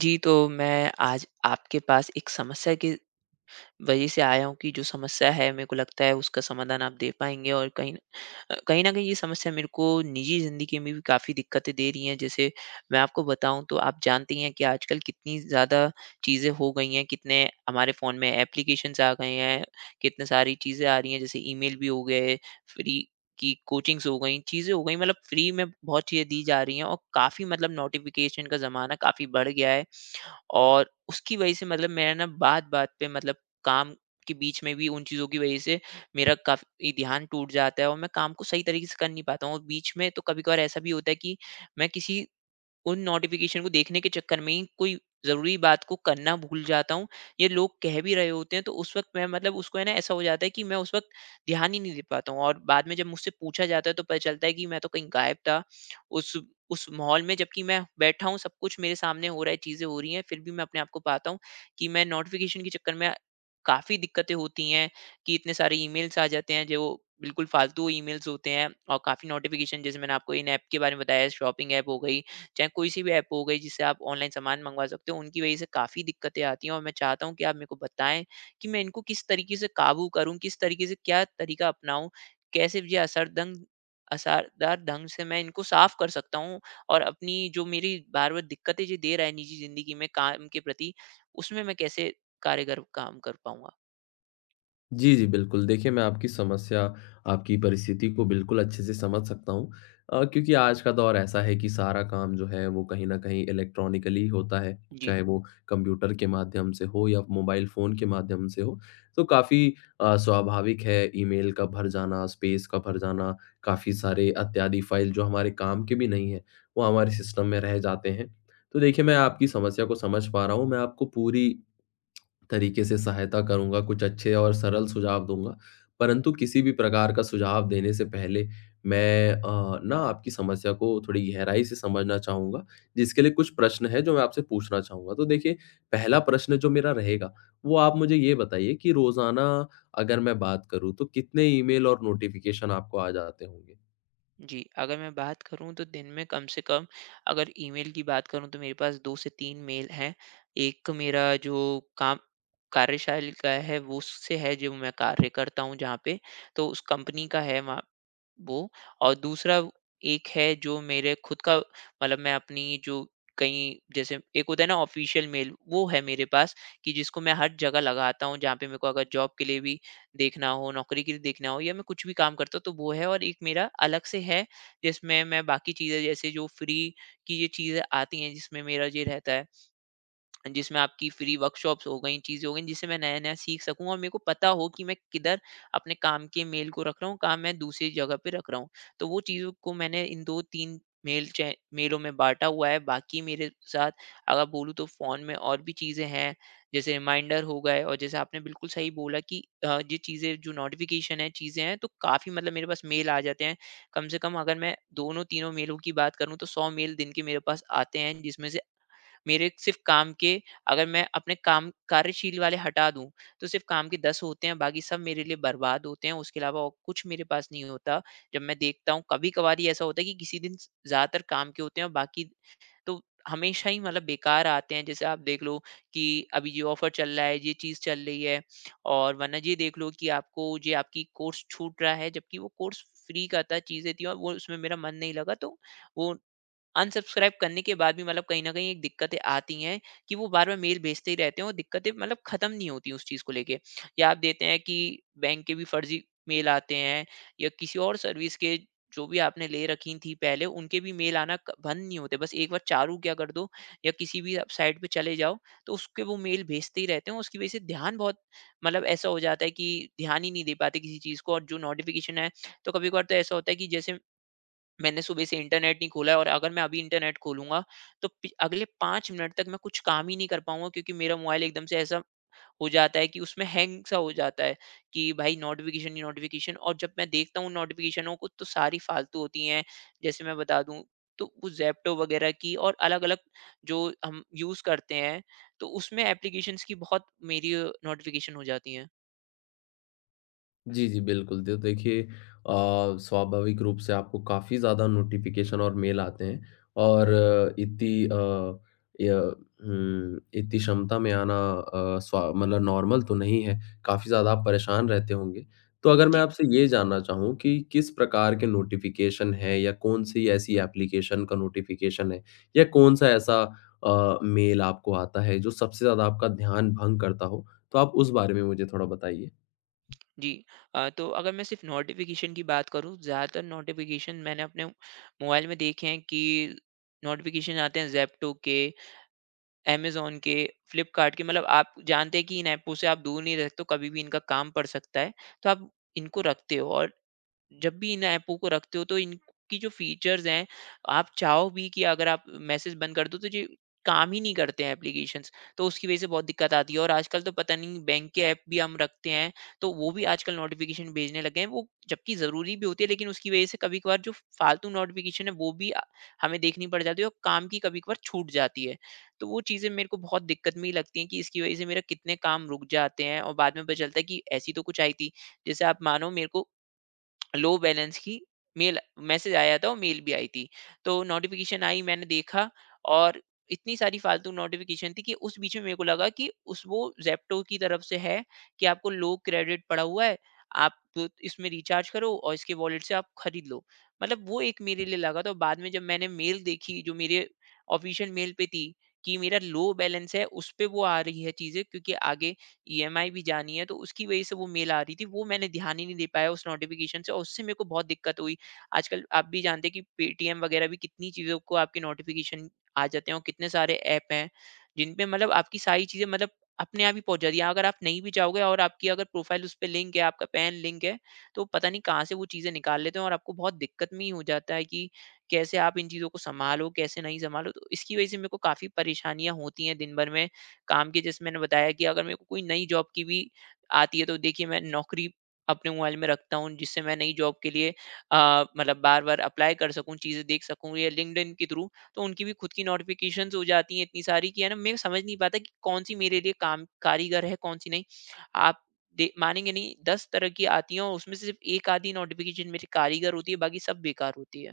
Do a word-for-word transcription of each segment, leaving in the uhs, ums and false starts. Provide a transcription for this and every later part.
जी, तो मैं आज आपके पास एक समस्या की वजह से आया हूँ कि जो समस्या है मेरे को लगता है उसका समाधान आप दे पाएँगे, और कहीं न अ, कहीं न कहीं ये समस्या मेरे को निजी ज़िंदगी में भी काफ़ी दिक्कतें दे रही हैं। जैसे मैं आपको बताऊँ तो आप जानते ही हैं कि आजकल कितनी ज़्यादा चीज़ें हो गई हैं, कितने हमारे फ़ोन में एप्लीकेशंस आ गए हैं, कितने सारी चीज़ें आ रही हैं, जैसे ईमेल भी हो गए, फ्री की कोचिंग्स हो गई, चीज़ें हो गई, मतलब फ्री में बहुत चीज़ें दी जा रही हैं, और काफ़ी मतलब नोटिफ़िकेशन का ज़माना काफ़ी बढ़ गया है। और उसकी वजह से मतलब मेरा ना बात-बात पे मतलब काम के बीच में भी उन चीज़ों की वजह से मेरा काफ़ी ध्यान टूट जाता है, और मैं काम को सही तरीके से कर नहीं पाता हूँ, और बीच में तो कभी-कभार ऐसा भी होता है कि मैं किसी उन नोटिफिकेशन को देखने के चक्कर में ही कोई ज़रूरी बात को करना भूल जाता हूँ। ये लोग कह भी रहे होते हैं तो उस वक़्त मैं मतलब उसको है ना ऐसा हो जाता है कि मैं उस वक़्त ध्यान ही नहीं दे पाता हूँ, और बाद में जब मुझसे पूछा जाता है तो पता चलता है कि मैं तो कहीं गायब था। उस उस माहौल में जबकि मैं बैठा हूँ, सब कुछ मेरे सामने हो रहा है, चीज़ें हो रही हैं, फिर भी मैं अपने आप को पाता हूँ कि मैं नोटिफिकेशन के चक्कर में काफ़ी दिक्कतें होती हैं, कि इतने सारे ईमेल्स आ जाते हैं जो बिल्कुल फ़ालतू ईमेल्स होते हैं, और काफ़ी नोटिफिकेशन, जैसे मैंने आपको इन ऐप के बारे में बताया, शॉपिंग ऐप हो गई, चाहे कोई सी भी ऐप हो गई जिससे आप ऑनलाइन सामान मंगवा सकते हो, उनकी वज़ह से काफ़ी दिक्कतें आती हैं। और मैं चाहता हूँ कि आप मेरे को बताएँ कि मैं इनको किस तरीके से काबू करूँ, किस तरीके से क्या तरीका अपनाऊँ? कैसे ये असरदंग असरदार ढंग से मैं इनको साफ़ कर सकता हूँ, और अपनी जो मेरी बार-बार दिक्कतें जो दे रहा है निजी ज़िंदगी में काम के प्रति, उसमें मैं कैसे कारगर काम कर पाऊँगा? जी, जी, बिल्कुल। देखिए, मैं आपकी समस्या, आपकी परिस्थिति को बिल्कुल अच्छे से समझ सकता हूँ अ, क्योंकि आज का दौर ऐसा है कि सारा काम जो है, वो कहीं न कहीं इलेक्ट्रॉनिकली होता है, जी। चाहे वो कंप्यूटर के माध्यम से हो या मोबाइल फ़ोन के माध्यम से हो। तो काफ़ी अ, स्वाभाविक है ईमेल का भर जाना, स्पेस का भर जाना, काफ़ी सारे अत्यादि फ़ाइल जो हमारे काम के भी नहीं हैं, वो हमारे सिस्टम में रह जाते हैं। तो देखिए, मैं आपकी समस्या को समझ पा रहा हूँ, मैं आपको पूरी तरीके से सहायता करूँगा, कुछ अच्छे और सरल सुझाव दूँगा। परंतु किसी भी प्रकार का सुझाव देने से पहले मैं अ, ना आपकी समस्या को थोड़ी गहराई से समझना चाहूँगा, जिसके लिए कुछ प्रश्न हैं जो मैं आपसे पूछना चाहूँगा। तो देखिए, पहला प्रश्न जो मेरा रहेगा, वो आप मुझे ये बताइए कि रोज़ाना अगर मैं बात करूँ, तो कितने ईमेल और नोटिफ़िकेशन आपको आ जाते होंगे? जी, अगर मैं बात करूँ तो दिन में कम से कम, अगर ईमेल की बात करूँ तो मेरे पास दो से तीन मेल हैं। एक मेरा जो काम कार्यशैली का है वो उससे है जो मैं कार्य करता हूँ जहाँ पे, तो उस कंपनी का है वहाँ वो। और दूसरा एक है जो मेरे खुद का, मतलब मैं अपनी जो कहीं जैसे एक होता है ना ऑफ़िशियल मेल, वो है मेरे पास, कि जिसको मैं हर जगह लगाता हूँ जहाँ पे मेरे को अगर जॉब के लिए भी देखना हो, नौकरी के लिए देखना हो, या मैं कुछ भी काम करता हूँ तो वो है। और एक मेरा अलग से है जिसमें मैं बाकी चीज़ें, जैसे जो फ्री की ये चीज़ें आती हैं जिसमें मेरा ये रहता है, जिसमें आपकी फ्री वर्कशॉप्स हो गई, चीज़ें हो गई, जिससे मैं नया-नया सीख सकूँ और मेरे को पता हो कि मैं किधर अपने काम के मेल को रख रहा हूँ, कहाँ मैं दूसरी जगह पे रख रहा हूँ। तो वो चीज़ों को मैंने इन दो-तीन मेल चै मेलों में बाँटा हुआ है। बाकी मेरे साथ अगर बोलूँ तो फ़ोन में और भी चीज़ें हैं, जैसे रिमाइंडर हो गए, और जैसे आपने बिल्कुल सही बोला कि अ, ये चीज़ें जो नोटिफ़िकेशन है, चीज़ें हैं, तो काफ़ी मतलब मेरे पास मेल आ जाते हैं। कम से कम अगर मैं दोनों तीनों मेलों की बात करूँ तो सौ मेल दिन के मेरे पास आते हैं, जिसमें से मेरे सिर्फ़ काम के, अगर मैं अपने काम कार्यशील वाले हटा दूँ, तो सिर्फ़ काम के दस होते हैं, बाकी सब मेरे लिए बर्बाद होते हैं, उसके अलावा और कुछ मेरे पास नहीं होता। जब मैं देखता हूँ, कभी-कभार ही ऐसा होता है कि किसी दिन स ज़्यादातर काम के होते हैं, और बाकी तो हमेशा ही मतलब बेकार आते हैं। जैसे आप देख लो कि अभी ये ऑफ़र चल रहा है, ये चीज़ चल रही है, और वरना ये देख लो कि आपको ये आपकी कोर्स छूट रहा है, जबकि वो कोर्स फ्री का था, चीज़ें थी और वो उसमें मेरा मन नहीं लगा, तो वो अनसब्सक्राइब करने के बाद भी मतलब कहीं न कहीं एक दिक्कतें आती हैं कि वो बार-बार मेल भेजते ही रहते हैं, और दिक्कतें मतलब ख़त्म नहीं होती उस चीज़ को लेके। या आप देते हैं कि बैंक के भी फ़र्ज़ी मेल आते हैं, या किसी और सर्विस के जो भी आपने ले रखी थी पहले उनके भी मेल आना क बंद नहीं होते। बस एक बार चालू क्या कर दो या किसी भी आप साइट पे चले जाओ, तो उसके वो मेल भेजते ही रहते हैं। उसकी वज़ह से ध्यान बहुत मतलब ऐसा हो जाता है कि ध्यान ही नहीं दे पाते किसी चीज़ को, और जो नोटिफ़िकेशन है तो कभी-कभार तो ऐसा होता है कि जैसे मैंने सुबह से इंटरनेट नहीं खोला है, और अगर मैं अभी इंटरनेट खोलूँगा, तो पि अगले पाँच मिनट तक मैं कुछ काम ही नहीं कर पाऊँगा, क्योंकि मेरा मोबाइल एकदम से ऐसा हो जाता है कि उसमें हैंग सा हो जाता है कि भाई नोटिफ़िकेशन ही नोटिफ़िकेशन, और जब मैं देखता हूँ नोटिफ़िकेशनों को तो सारी फालतू होती हैं। जैसे मैं बता दूँ तो वो ज़ेप्टो वगैरह की और अलग-अलग जो हम यूज़ करते हैं, तो उसमें एप्लीकेशंस की बहुत मेरी नोटिफ़िकेशन हो जाती हैं। जी, जी, बिल्कुल। तो देखिए अ, स्वाभाविक रूप से आपको काफ़ी ज़्यादा नोटिफ़िकेशन और मेल आते हैं और अ, इतनी अ, य हुँ, इतनी क्षमता में आना अ, स्वा मतलब नॉर्मल तो नहीं है, काफ़ी ज़्यादा आप परेशान रहते होंगे। तो अगर मैं जी। आपसे ये जानना चाहूँ कि किस प्रकार के नोटिफ़िकेशन है या कौन-सी ऐसी एप्लीकेशन का नोटिफ़िकेशन है या कौन-सा ऐसा अ, मेल आपको आता है जो सबसे ज़्यादा आपका ध्यान भंग करता हो? तो आप उस बारे में मुझे थोड़ा बताइए। जी अ, तो अगर मैं सिर्फ नोटिफिकेशन की बात करूँ, ज़्यादातर नोटिफिकेशन मैंने अपने मोबाइल में देखे हैं कि नोटिफिकेशन आते हैं जेप्टो के, अमेज़न के, फ्लिपकार्ट के, मतलब आप जानते हैं कि इन ऐपों से आप दूर नहीं रह सकते हो, कभी भी इनका काम पड़ सकता है, तो आप इनको रखते हो। और जब भी इन ऐपों को रखते हो तो इनकी जो फीचर्स हैं, आप चाहो भी कि अगर आप मैसेज बंद कर दो तो ये काम ही नहीं करते हैं एप्लीकेशंस, तो उसकी वजह से बहुत दिक्कत आती है। और आजकल तो पता नहीं बैंक के ऐप भी हम रखते हैं, तो वो भी आजकल नोटिफिकेशन भेजने लगे हैं, वो जबकि ज़रूरी भी होती है, लेकिन उसकी वजह से कभी कभार जो फालतू नोटिफिकेशन है वो भी आ- हमें देखनी पड़ जाती है, और काम की कभी कभार छूट जाती है। तो वो चीज़ें मेरे को बहुत दिक्कत में ही लगती हैं कि इसकी वजह से मेरा कितने काम रुक जाते हैं, और बाद में पता चलता है कि ऐसी तो कुछ आई थी। जैसे आप मानो मेरे को लो बैलेंस की मेल, मैसेज आया था और मेल भी आई थी। तो नोटिफ़िकेशन आई, मैंने देखा, और इतनी सारी फालतू नोटिफ़िकेशन थी कि उस बीच में मेरे को लगा कि उस वो ज़ेप्टो की तरफ से है कि आपको लो क्रेडिट पड़ा हुआ है, आप तो इसमें रिचार्ज करो और इसके वॉलेट से आप खरीद लो। मतलब वो एक मेरे लिए लगा, तो बाद में जब मैंने मेल देखी जो मेरे ऑफ़िशियल मेल पे थी कि मेरा लो बैलेंस है, उस पे वो आ रही है चीज़ें, क्योंकि आगे ईएमआई भी जानी है, तो उसकी वज़ह से वो मेल आ रही थी, वो मैंने ध्यान ही नहीं दे पाया उस नोटिफ़िकेशन से और उससे मेरे को बहुत दिक्कत हुई। आजकल आप भी जानते हैं कि पेटीएम वग़ैरह भी कितनी चीज़ों को आपके नोटिफ़िकेशन आ जाते हैं, और कितने सारे ऐप हैं, जिन पे मतलब आपकी सारी चीज़ें मतलब अपने आप ही पहुँच जाती है। अगर आप नहीं भी चाहोगे और आपकी अगर प्रोफ़ाइल उस पे लिंक है, आपका पैन लिंक है, तो पता नहीं कहाँ से वो चीज़ें निकाल लेते हैं, और आपको बहुत दिक्कत में ही हो जाता है कि कैसे आप इन चीज़ों को सँभालो, कैसे नहीं सँभालो। तो इसकी वज़ह से मेरे को काफ़ी परेशानियाँ होती हैं दिन भर में, काम की, जैसे मैंने बताया कि अगर मेरे को कोई नई जॉब की भी आती है, तो देखिए मैं नौकरी अपने मोबाइल में रखता हूँ जिससे मैं नई जॉब के लिए अ, मतलब बार बार अप्लाई कर सकूँ, चीज़ें देख सकूँ, या लिंक्डइन के थ्रू तो उनकी भी खुद की नोटिफिकेशन हो जाती हैं इतनी सारी कि है ना, मैं समझ नहीं पाता कि कौन सी मेरे लिए काम कारीगर है कौन सी नहीं। आप दे- मानेंगे नहीं, दस तरह की आती हैं और उसमें से सिर्फ एक आधी नोटिफिकेशन मेरी कारीगर होती है, बाकी सब बेकार होती है।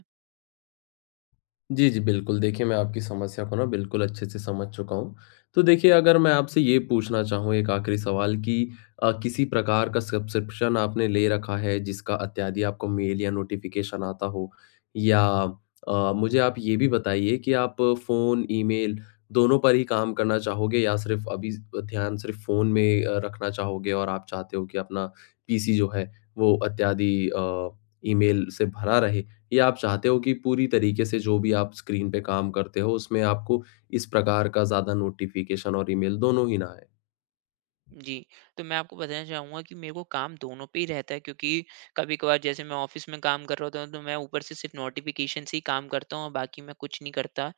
जी, जी, बिल्कुल। देखिए, मैं आपकी समस्या को ना बिल्कुल अच्छे से समझ चुका हूँ। तो देखिए, अगर मैं आपसे ये पूछना चाहूँ एक आखिरी सवाल कि अ, किसी प्रकार का सब्सक्रिप्शन आपने ले रखा है जिसका अत्यादि आपको मेल या नोटिफ़िकेशन आता हो? या अ, मुझे आप ये भी बताइए कि आप फ़ोन, ईमेल दोनों पर ही काम करना चाहोगे या सिर्फ़ अभी ध्यान सिर्फ़ फ़ोन में अ, रखना चाहोगे और आप चाहते हो कि अपना पीसी जो है वो अत्यादि अ, ईमेल से भरा रहे? या आप चाहते हो कि पूरी तरीके से जो भी आप स्क्रीन पे काम करते हो, उसमें आपको इस प्रकार का ज़्यादा नोटिफ़िकेशन और ईमेल दोनों ही ना आए? जी, तो मैं आपको बताना चाहूँगा कि मेरे को काम दोनों पे ही रहता है, क्योंकि कभी-कभार जैसे मैं ऑफ़िस में काम कर रहा होता हूँ, तो मैं ऊपर से सिर्फ़ नोटिफ़िकेशन से ही काम करता हूँ और बाकी मैं कुछ नहीं करता।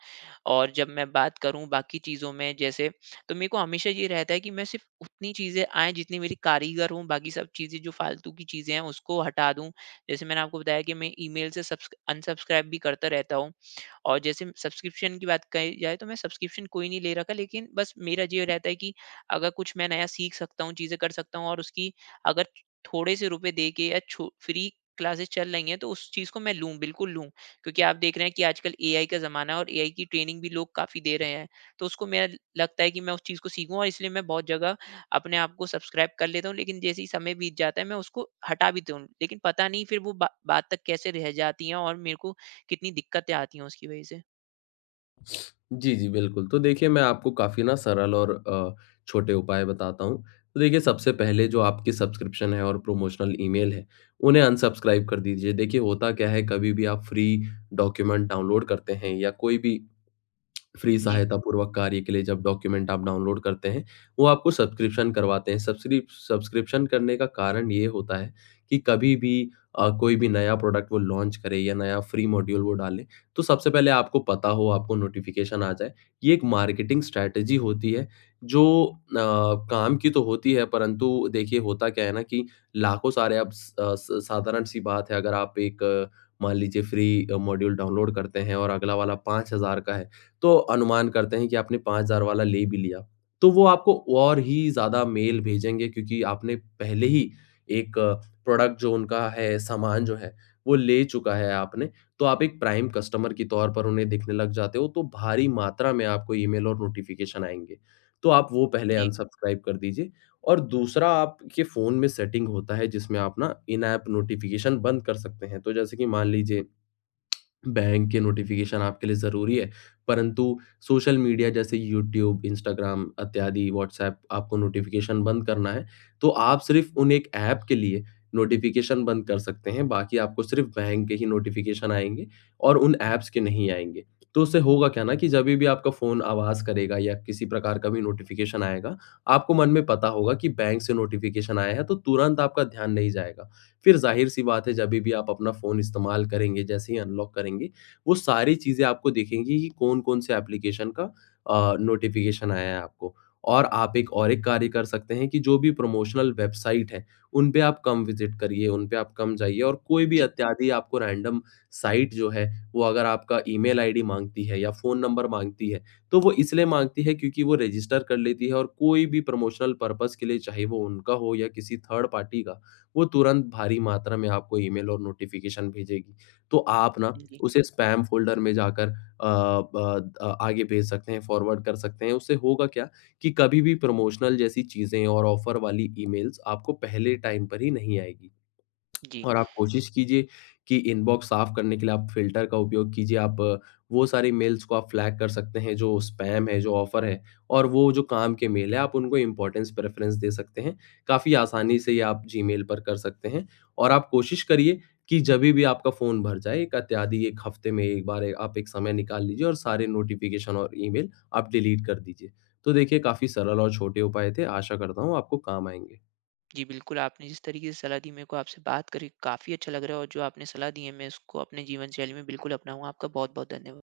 और जब मैं बात करूँ बाकी चीज़ों में, जैसे, तो मेरे को हमेशा ये रहता है कि मैं सिर्फ़ उतनी चीज़ें आएँ जितनी मेरी कारीगर हों, बाकी सब चीज़ें जो फ़ालतू की चीज़ें हैं उसको हटा दूँ। जैसे मैंने आपको बताया कि मैं ईमेल से सब्स अनसब्सक्राइब भी करता रहता हूँ। और जैसे सब्सक्रिप्शन की बात कही जाए तो मैं सब्सक्रिप्शन कोई नहीं ले रखा, लेकिन बस मेरा ये रहता है कि अगर कुछ मैं नया सीख सकता हूँ, चीज़ें कर सकता हूँ, और उसकी अगर थोड़े से रुपए दे के या छो फ्री क्लासेस चल रही हैं तो उस चीज़ को मैं लूँ, बिल्कुल लूँ। क्योंकि आप देख रहे हैं कि आजकल एआई का ज़माना है, और एआई की ट्रेनिंग भी लोग काफ़ी दे रहे हैं। तो उसको मेरा लगता है कि मैं उस चीज़ को सीखूँ, और इसलिए मैं बहुत जगह अपने आप को सब्सक्राइब कर लेता हूँ, लेकिन जैसे ही समय बीत जाता है मैं उसको हटा भी दूँ। लेकिन पता नहीं फिर वो बा बात तक कैसे रह जाती है और मेरे को कितनी दिक्कतें आती हैं उसकी वजह से। जी, जी, बिल्कुल। तो देखिए मैं आपको काफ़ी ना सरल और अ, छोटे उपाय बताता हूँ। तो देखिए सबसे पहले जो आपकी सब्सक्रिप्शन है और प्रोमोशनल ईमेल है, उन्हें अनसब्सक्राइब कर दीजिए। देखिए होता क्या है, कभी भी आप फ्री डॉक्यूमेंट डाउनलोड करते हैं या कोई भी फ्री जी, सहायता पूर्वक कार्य के लिए जब डॉक्यूमेंट आप डाउनलोड करते हैं, वो आपको सब्सक्रिप्शन करवाते हैं। सब्सक्रिप सब्सक्रिप्शन करने का कारण ये होता है कि कभी भी अ, कोई भी नया प्रोडक्ट वो लॉन्च करे या नया फ्री मॉड्यूल वो डाले, तो सबसे पहले आपको पता हो, आपको नोटिफ़िकेशन आ जाए। ये एक मार्केटिंग स्ट्रैटेजी होती है, जो अ, काम की तो होती है, परंतु देखिए होता क्या है ना कि लाखों सारे अब स अ, स साधारण-सी बात है, अगर आप एक अ, मान लीजिए फ्री अ, मॉड्यूल डाउनलोड करते हैं और अगला वाला पाँच हज़ार का है तो अनुमान करते हैं कि आपने पाँच हज़ार वाला ले भी लिया, तो वो आपको और ही ज़्यादा मेल भेजेंगे क्योंकि आपने पहले ही एक प्रोडक्ट जो उनका है, सामान जो है, वो ले चुका है आपने, तो आप एक प्राइम कस्टमर के तौर पर उन्हें दिखने लग जाते हो, तो भारी मात्रा में आपको ईमेल और नोटिफ़िकेशन आएँगे। तो आप वो पहले जी, अनसब्सक्राइब कर दीजिए और दूसरा आपके फ़ोन में सेटिंग होता है जिसमें आप ना इन ऐप नोटिफ़िकेशन बंद कर सकते हैं। तो जैसे कि मान लीजिए बैंक के नोटिफ़िकेशन आपके लिए ज़रूरी है, परंतु सोशल मीडिया जैसे यूट्यूब, इंस्टाग्राम इत्यादि, व्हाट्सऐप आपको नोटिफ़िकेशन बंद करना है, तो आप सिर्फ़ उन एक ऐप के लिए नोटिफ़िकेशन बंद कर सकते हैं, बाकी आपको सिर्फ़ बैंक के ही नोटिफ़िकेशन आएँगे और उन ऐप्स के नहीं आएँगे। तो उससे होगा क्या ना कि जभी भी आपका फ़ोन आवाज़ करेगा या किसी प्रकार का भी नोटिफ़िकेशन आएगा, आपको मन में पता होगा कि बैंक से नोटिफ़िकेशन आया है, तो तुरंत आपका ध्यान नहीं जाएगा। फिर ज़ाहिर-सी बात है जभी भी आप अपना फ़ोन इस्तेमाल करेंगे, जैसे ही अनलॉक करेंगे, वो सारी चीज़ें आपको दिखेंगी कि कौन-कौन से एप्लीकेशन का अ, नोटिफ़िकेशन आया है आपको। और आप एक और एक कार्य कर सकते हैं कि जो भी प्रमोशनल वेबसाइट हैं, उन पे आप कम विज़िट करिए, उन पे आप कम जाइए और कोई भी जी, अत्यादि आपको रैंडम साइट जो है, वो अगर आपका ईमेल आईडी माँगती है या फ़ोन नंबर माँगती है, तो वो इसलिए माँगती है क्योंकि वो रजिस्टर कर लेती है और कोई भी प्रमोशनल पर्पज़ के लिए, चाहे वो उनका हो या किसी थर्ड पार्टी का, वो तुरंत भारी मात्रा में आपको ईमेल और नोटिफ़िकेशन भेजेगी। तो आप ना जी, उसे स्पैम फ़ोल्डर में जाकर अ, ब अ, आगे भेज सकते हैं, फ़ॉरवर्ड कर सकते हैं। उससे होगा क्या कि कभी भी प्रमोशनल जैसी चीज़ें और ऑफ़र वाली ईमेल्स आपको पहले टाइम पर ही नहीं आएगी। जी, और आप कोशिश कीजिए कि इनबॉक्स साफ करने के लिए आप फ़िल्टर का उपयोग कीजिए। आप अ, वो सारी मेल्स को आप फ्लैग कर सकते हैं जो स्पैम है, जो ऑफ़र है और वो जो काम के मेल है आप उनको इम्पोर्टेंस प्रेफ़रेंस दे सकते हैं। काफ़ी आसानी से ये आप जीमेल पर कर सकते हैं और आप कोशिश करिए कि जभी भी आपका फ़ोन भर जाए, एक अत्यादि एक हफ़्ते में एक बार ए- आप एक समय निकाल लीजिए और सारे नोटिफ़िकेशन और ईमेल आप डिलीट कर दीजिए। तो देखिए काफ़ी सरल और छोटे उपाय थे, आशा करता हूँ आपको काम आएँगे। जी, बिल्कुल आपने जिस तरीके से सलाह दी, मेरे को आपसे बात करके काफ़ी अच्छा लग रहा है, और जो आपने सलाह दी है मैं उसको अपने जीवन शैली में बिल्कुल अपनाऊँगा। आपका बहुत-बहुत धन्यवाद।